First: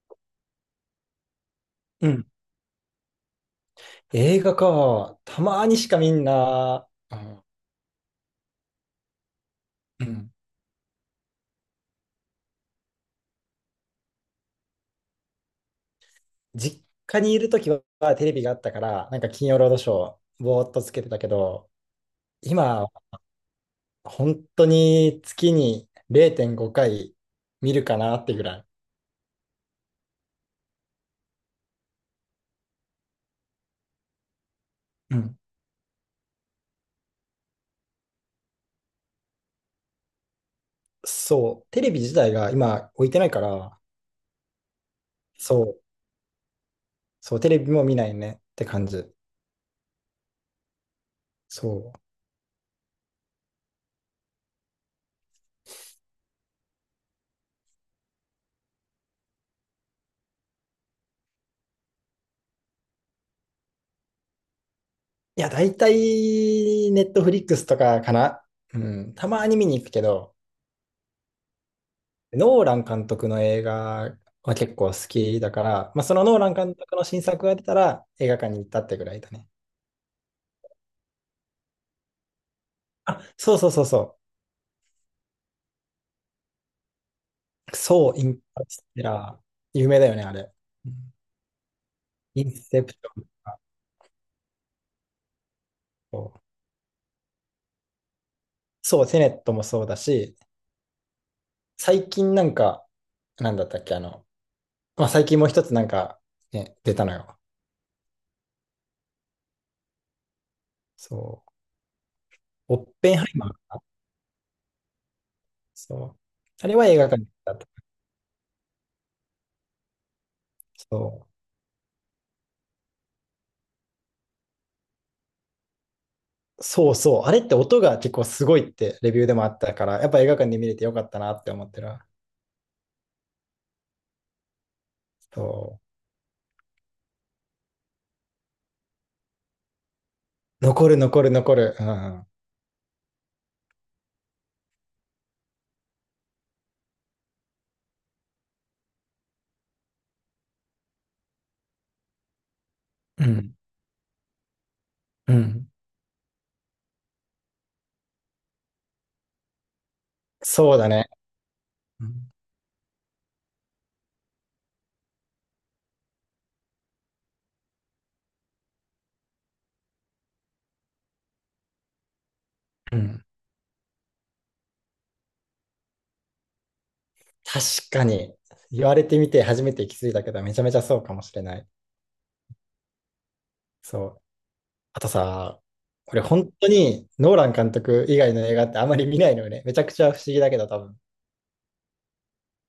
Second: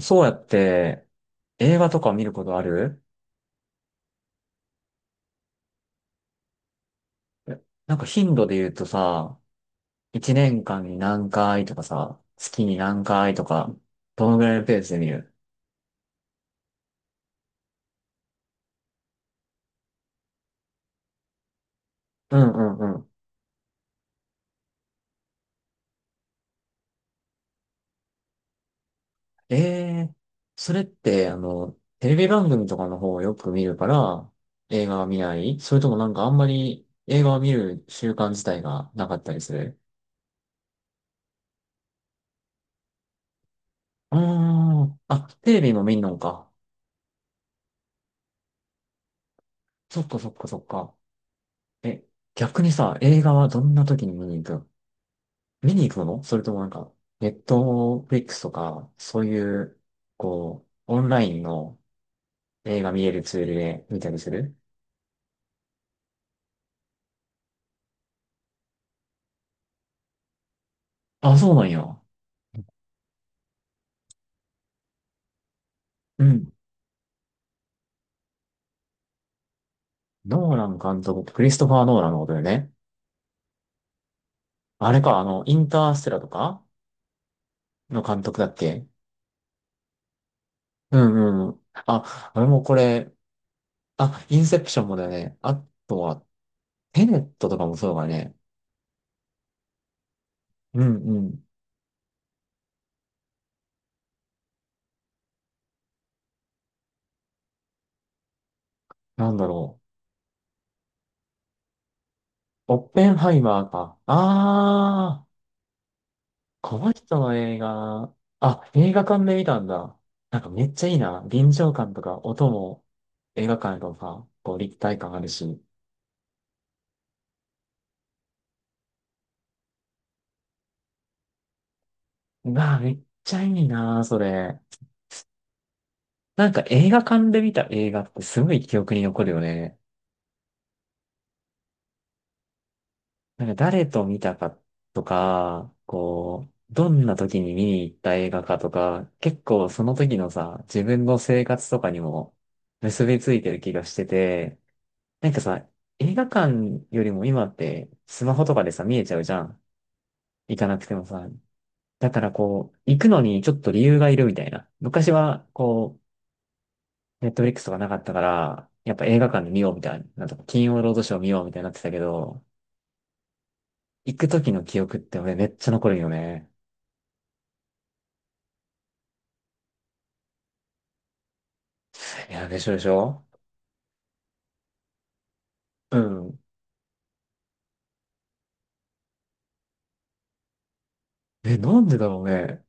そうやって映画とうか見ん。ることある？映画か。たまにしかみんな、あ、なんか頻度で言うとさ、うん。一年間に何回とかさ、月に何回とか、どのぐらいのペースで見る？実家にいるときはテレビがあったから、なんか金曜ロードショー、ぼーっとつけてたけど、うんう今、んうん。本当に月に0.5回見るかなってぐらい。ええ、それって、テレビ番組とかの方をよく見るから、映画はう見なん。い？それともなんかあんまり映画を見る習慣自体がなかったりする？そう、テレビ自体が今置いてないから、うーん。あ、テレそビもう、見んのか。そう、テレビも見ないねって感じ。そっかそっかそっか。そう。え、逆にさ、映画はどんな時に見に行く？見に行くもの？それともなんか、ネットフリックスとか、そういう、こう、オンラインの映画見れるツールで見たりする？いや、だいたいネットフリックスとかかな。うん、たまに見に行くけど、あ、そうなんや。ノーラン監督の映画は結構好きだから、まあ、そうのノーラん。ン監督の新作が出たら映画館に行ったってぐらいだね。ノーラン監督、クリストファー・ノーランのことだよね。あ、そうそうそうそあれか、インターステラとかう。のそう、監イ督ンだっタースけ？テラー。有名だよね、あれ。ううん。んうん。あ、イ俺ンもこセプシれ。ョンとか。あ、インセプションもだよね。あとは、そう、テネットとかもそうだね。そうテネットもそうだし、うんうん。最近なんか、なんだったっけ、まあ、最近もう一つなんか、ね、出たのよ。なんだろそう。う。オオッッペペンンハハイイママー。ーか。ああ。そう。あれこはの映画人館にの行った映と。画。あ、映画館で見たんだ。なんかめっちゃいそいな。う。臨場感とか音も映画館とか、こう立体感あるし。そうそう。あれって音が結構すごいってレビューでもあったから、やっぱ映画館で見れてよかったなって思ってるわ。うわあ、めっちゃいいな、それ。そなんか映画館で見た映画ってすごい記憶に残るよね。う。残る残る残る。うん。なんか誰と見たかとか、こう、どんな時に見に行った映画かとか、結構その時のさ、自分の生活とかにも結びうついてん。る気がしてて、なんうかさ、ん。映画館よりも今ってスマホとかでさ、見えちゃうじゃん。行かそなうくだてもね。さ。うだからんこう、行くのにちょっと理由がいるみたいな。昔はこう、ネットフリックスとかなかったから、やっぱ映画館で見ようみたいな。なんとか金曜ロードショー見ようみたいになってたけど、うん。行く時の記憶って俺めっちゃ残るよね。確かに。言われてみて初めて気づいたけど、めちゃめちゃそうかもしれない。いや、でしょでしょ？そう。あとさ、う俺ん。本当にノーラン監督以外の映画ってあんまり見ないのよね。めちゃくちゃ不思議だけど多分。え、なんでだろうね。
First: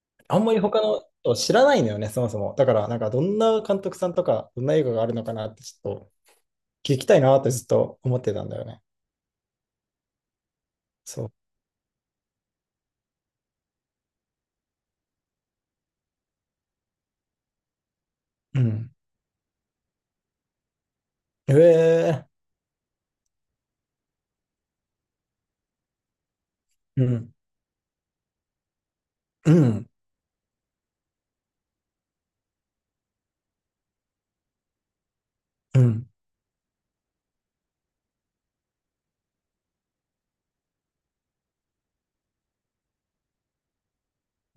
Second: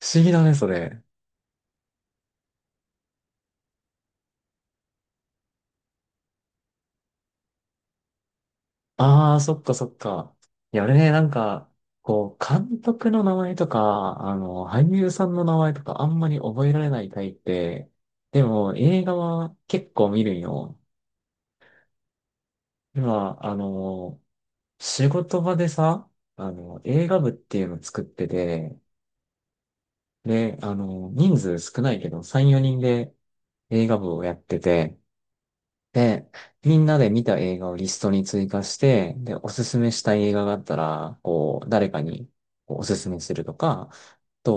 不思議あだんまね、りそ他れ。の人知らないのよね、そもそも。だからなんかどんな監督さんとか、どんな映画があるのかなってちょっと聞きたいなってずっと思ってたんだよね。ああ、そっかそっか。いや、俺ね、なそんう。か、こう、監督の名前とか、俳優さんの名前とかあんまり覚えられないタイプで、でうもん。映画は結構見るんよ。ええ。今、仕事場でさ、う映画部ん、っていうの作ってて、うん、で、人数少ないけど、3、4人で映画部をやってて、うん、で、みんなで見た映画をリストに追加して、で、おすすめしたい映画があったら、こう、誰かにこうおすすめするとか、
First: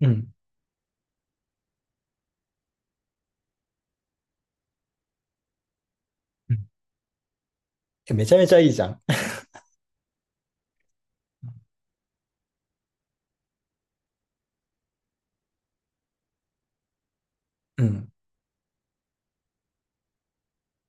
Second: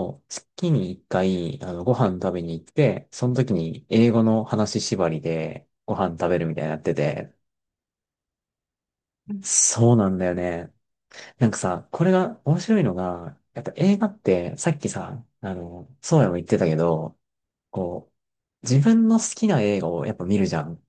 うん。月に一回、ご飯食べに行って、その時に英語の話縛りでご飯食べるうみたいんになってて、えめちゃめちゃいいじゃん。うん、そうなんだよね。なんか さ、これが面白いのが、やっぱ映画って、さっきさ、そうやも言ってたけど、うこん。う、自分の好きな映画をやっぱ見るじゃん。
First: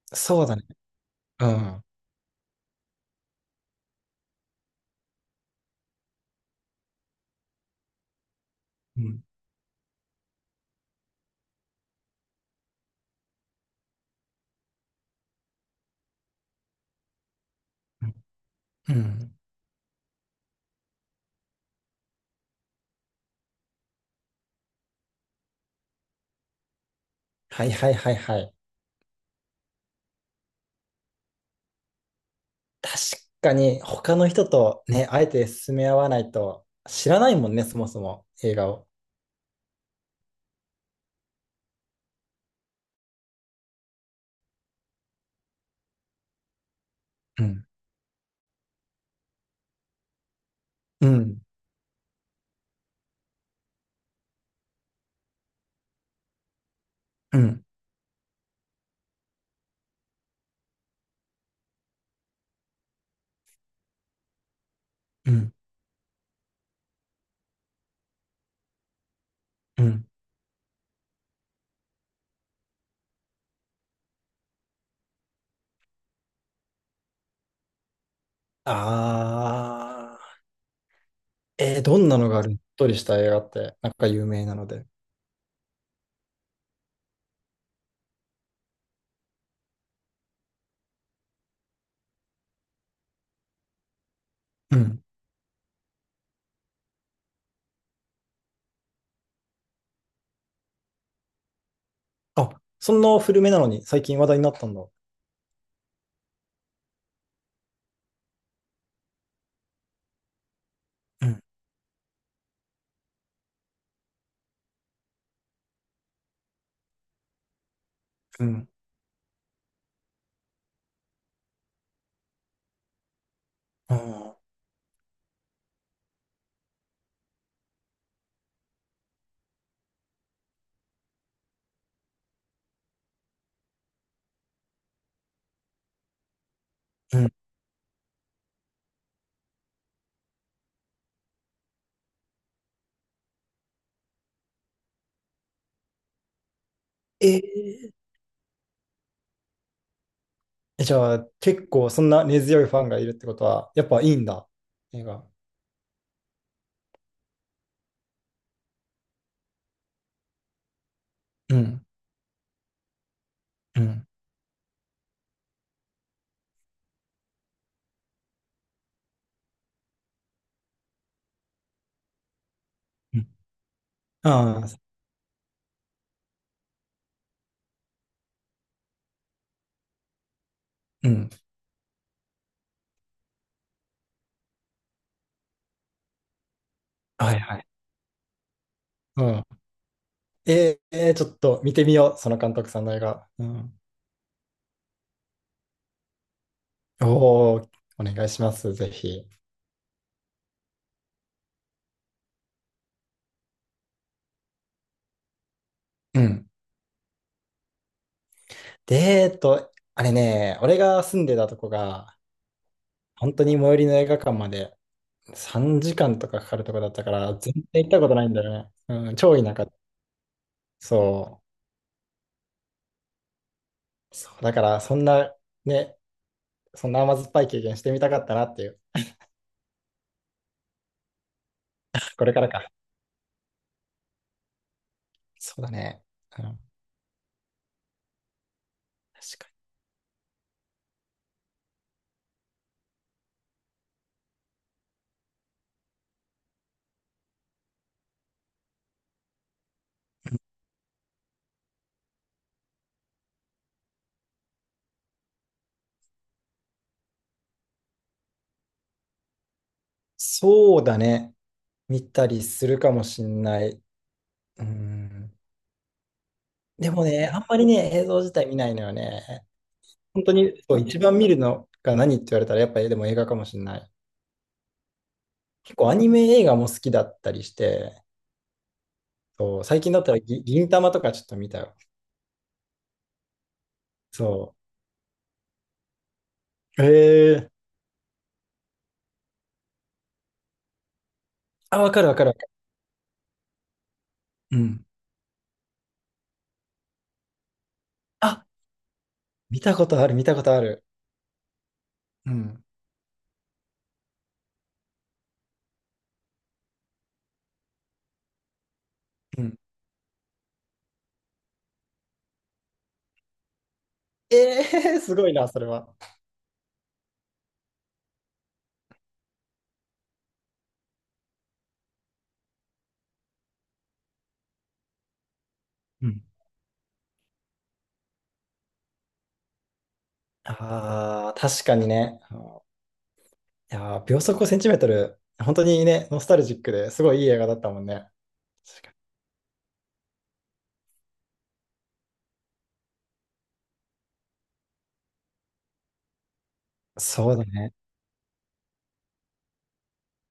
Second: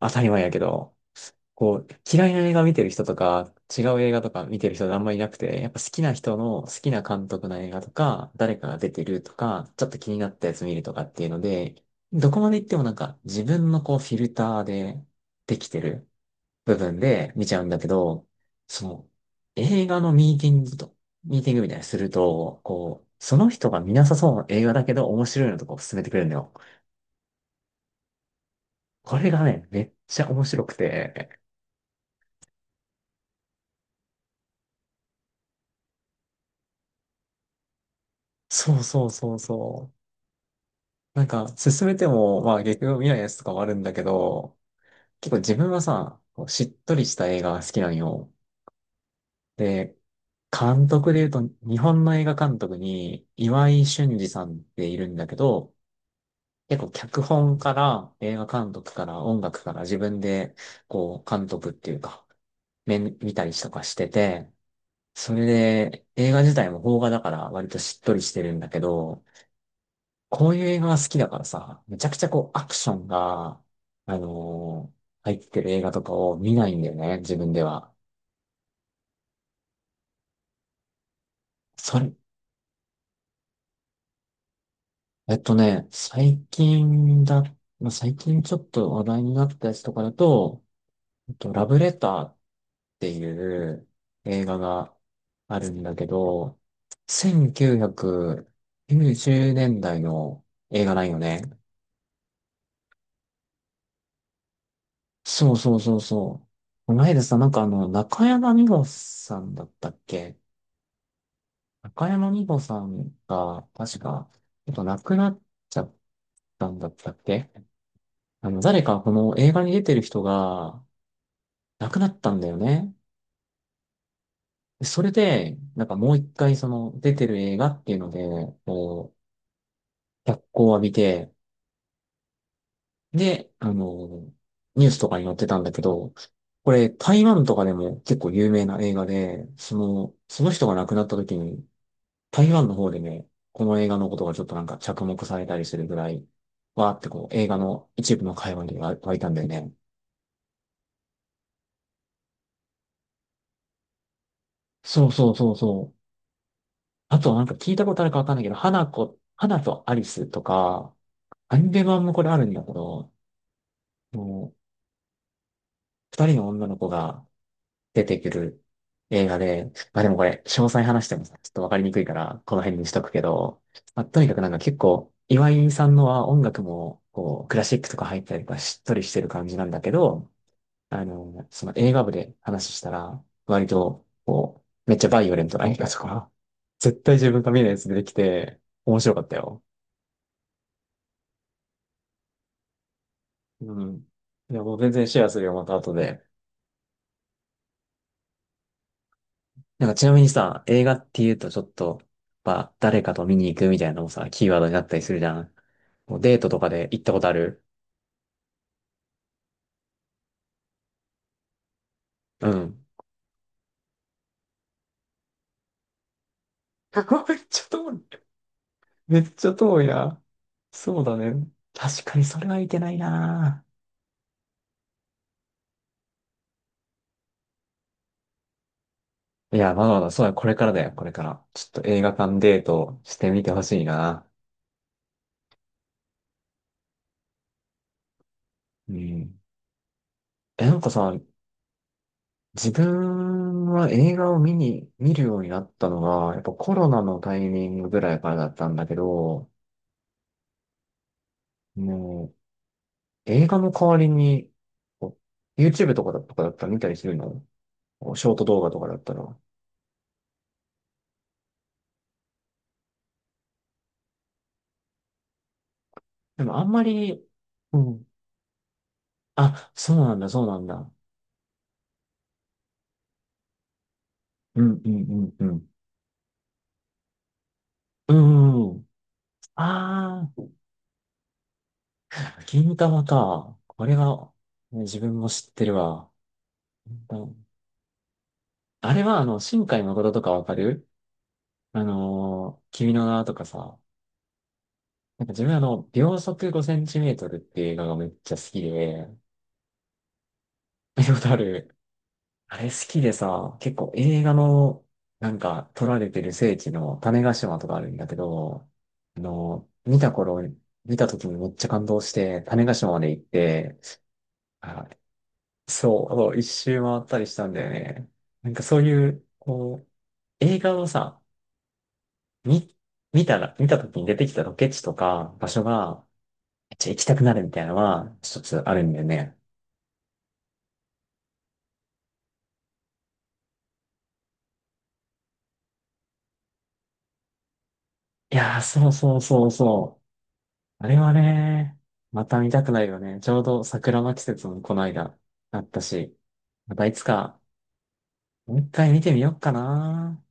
当たり前そうやだけね。ど。うこん。う、嫌いな映画見てる人とか、違う映画とか見てる人があんまりいなくて、やっぱ好きな人の好きな監督の映画とか、誰かが出うてるん。とか、ちょっと気になったやつ見るとかっていうので、どこまで行ってもなんか自分のこうフィルターでできてる部分で見ちゃうんだけど、そうのん。映画のミーティングみたいにすると、こう、その人が見なさそうな映画だけど面白いのとかを勧めてくれるのよ。はいはいはいはい。これがね、めっちゃ面白くて、確かに他の人とね、あえて進め合わないと知らないもんね、そもそも映画そうを。そうそうそう。なんか、進めても、まあ結局見ないやつとかもあるんだけど、結構自分はさ、こうしっとりした映う画がん。好きなんよ。で、監う督で言ん。うと、日本の映画監督に岩井俊二さんっているんだけど、結構脚う本ん。から映画監督から音楽から自分で、こう、監督っていうか、面見たりとかしてて、うそれん。で映画自体も邦画だから割としっとりしてるんだけど、うん。こういう映画が好きだからさ、めちゃくちゃこうアクションが、あのー入ってる映画とかを見ないんだよね、自分では。ああ。どそんれ、なのがあるしっとりした映画って、なんか有名なので。最近だ、まあ、最近ちょっと話題になったやつとかだと、ラブレターっていう映画うがん。あるんだけど、1990年代の映画なんよね。あ、そんな古めなのに最近話題になったんだ。そうそうそうそう。この間さ、なんか中山美穂さんだったっけ？うん、中山美穂さんが、確か、ちょっと亡くなっちゃったんだったっけ？うん、誰かこの映画に出てる人が亡くなったんだよね。あん、でそれで、なんかもう一回その出てる映画っていうので、こう、脚光を浴びて、で、ニュースとかに載ってたんだけど、これう台ん。湾とかでも結構有名な映画で、その人が亡くなった時に台湾の方でね、この映画のことがちょっとなんか着目されたりするぐらい、わーってえこう映画のー一部の会話に湧いたんだよね。えじゃあ、結構そんな根強いファンがいるってことは、やっぱいいんだ、映そう画。そうそうそう。あとなんか聞いたことあるかわかんないけど、花とアリスとか、うアニん、メ版もこれあるんだけど、うん、もう二人の女の子が出てくる映画で、まあでもこれ詳細話してもさ、ちょっとわかりにくいから、この辺にしとくうけど、まあ、とにかくなんん。かあ結あ、構、岩井さんのは音楽もこうクラシックとか入ったりとかしっとりしてる感じなんだけど、うん。その映画部で話したら、割と、こう、めっちゃバイオレントな映画とか、絶対自はい分がは見い。ないやつ出てきて、面白かうったん。よ。ちょっと見てみよう、その監督さんの映画。うん。うん。いや、もう全然シェアするよ、また後で。おお、お願いします、ぜひ。なんかちなみにさ、映画って言うとちょっと、まあ、誰かと見に行くみたいなのもさ、キーワードになったりするじゃん。もううデーん。トとかで行ったことある？で、あれね、俺が住んでたとこが、うん。本当に最寄りの映画館まで3時間とかかかるとこだっ めたから、っ全ちゃ然行遠ったい。ことないんだよね。うん、めっ超ちゃ田舎。遠いな。そうだそね。確かにそれはいけないな。う。そう、だから、そんな、ね、そんな甘酸っぱい経験してみたかったなっていう。いや、まだまだ、そうだ、これからだよ、これから。ちょっと映画これ館からデーか。トしてみてほしいな。そうだね。うん、確うかん。に。え、なんかさ、自分は映画を見るようになったのが、やっぱコロナのタイミングぐらいからだったんだけど、もう、映画の代わりに、こう YouTube とかだったら見たりするの？こうショート動画とかだったら。そうだね。見たりするかもしんない。うん。でもあんまでもり、ね、あんまりうね、ん。映像自体見ないのよね。あ、そうなん本だ、当そうなに、んそう、だ。一番見るのが何って言われたら、やっぱりでも映画かもしんない。うん、うん、うん、うん。結構アニメ映画も好きだったりして、うん、うんうん。そう、最近だったらああ。銀魂とかちょっと見たよ。銀玉か。これが、そう。ね自分も知ってるわ。銀魂。ええ。あれは、新海誠とかわかる？あ、わかるわかるわかる。君の名はとかさ。うん、なんか自分秒速5センチメートルっていう映画がめっちゃ好あ、きで、見たことある、見たことある。見たことある。うあん、れ好きでさ、結構映画の、なんか撮られてる聖地の種子島とかあるんだけど、あうん。の、見た頃、見た時にめっちゃ感動して、種子島まで行って、えあ、え。 すごいな、それは。そう、そう一周回ったりしたんだよね。なんかそういう、こう、映画をさ、見、見た時に出てきたロケ地とか場所が、うん。めっちゃ行きたくなるみたいなのは、一つあるんだよね。ああ、確かにね。いやー、秒速ごセンチメートル、本当にね、ノスタルジックですごいいい映画だったもんね。いやー、確そかうにそうそうそう。あれはね、また見たくなるよね。ちょうど桜の季節もこの間、あったし、またいつそうか、だね。もう一回見てみようかな。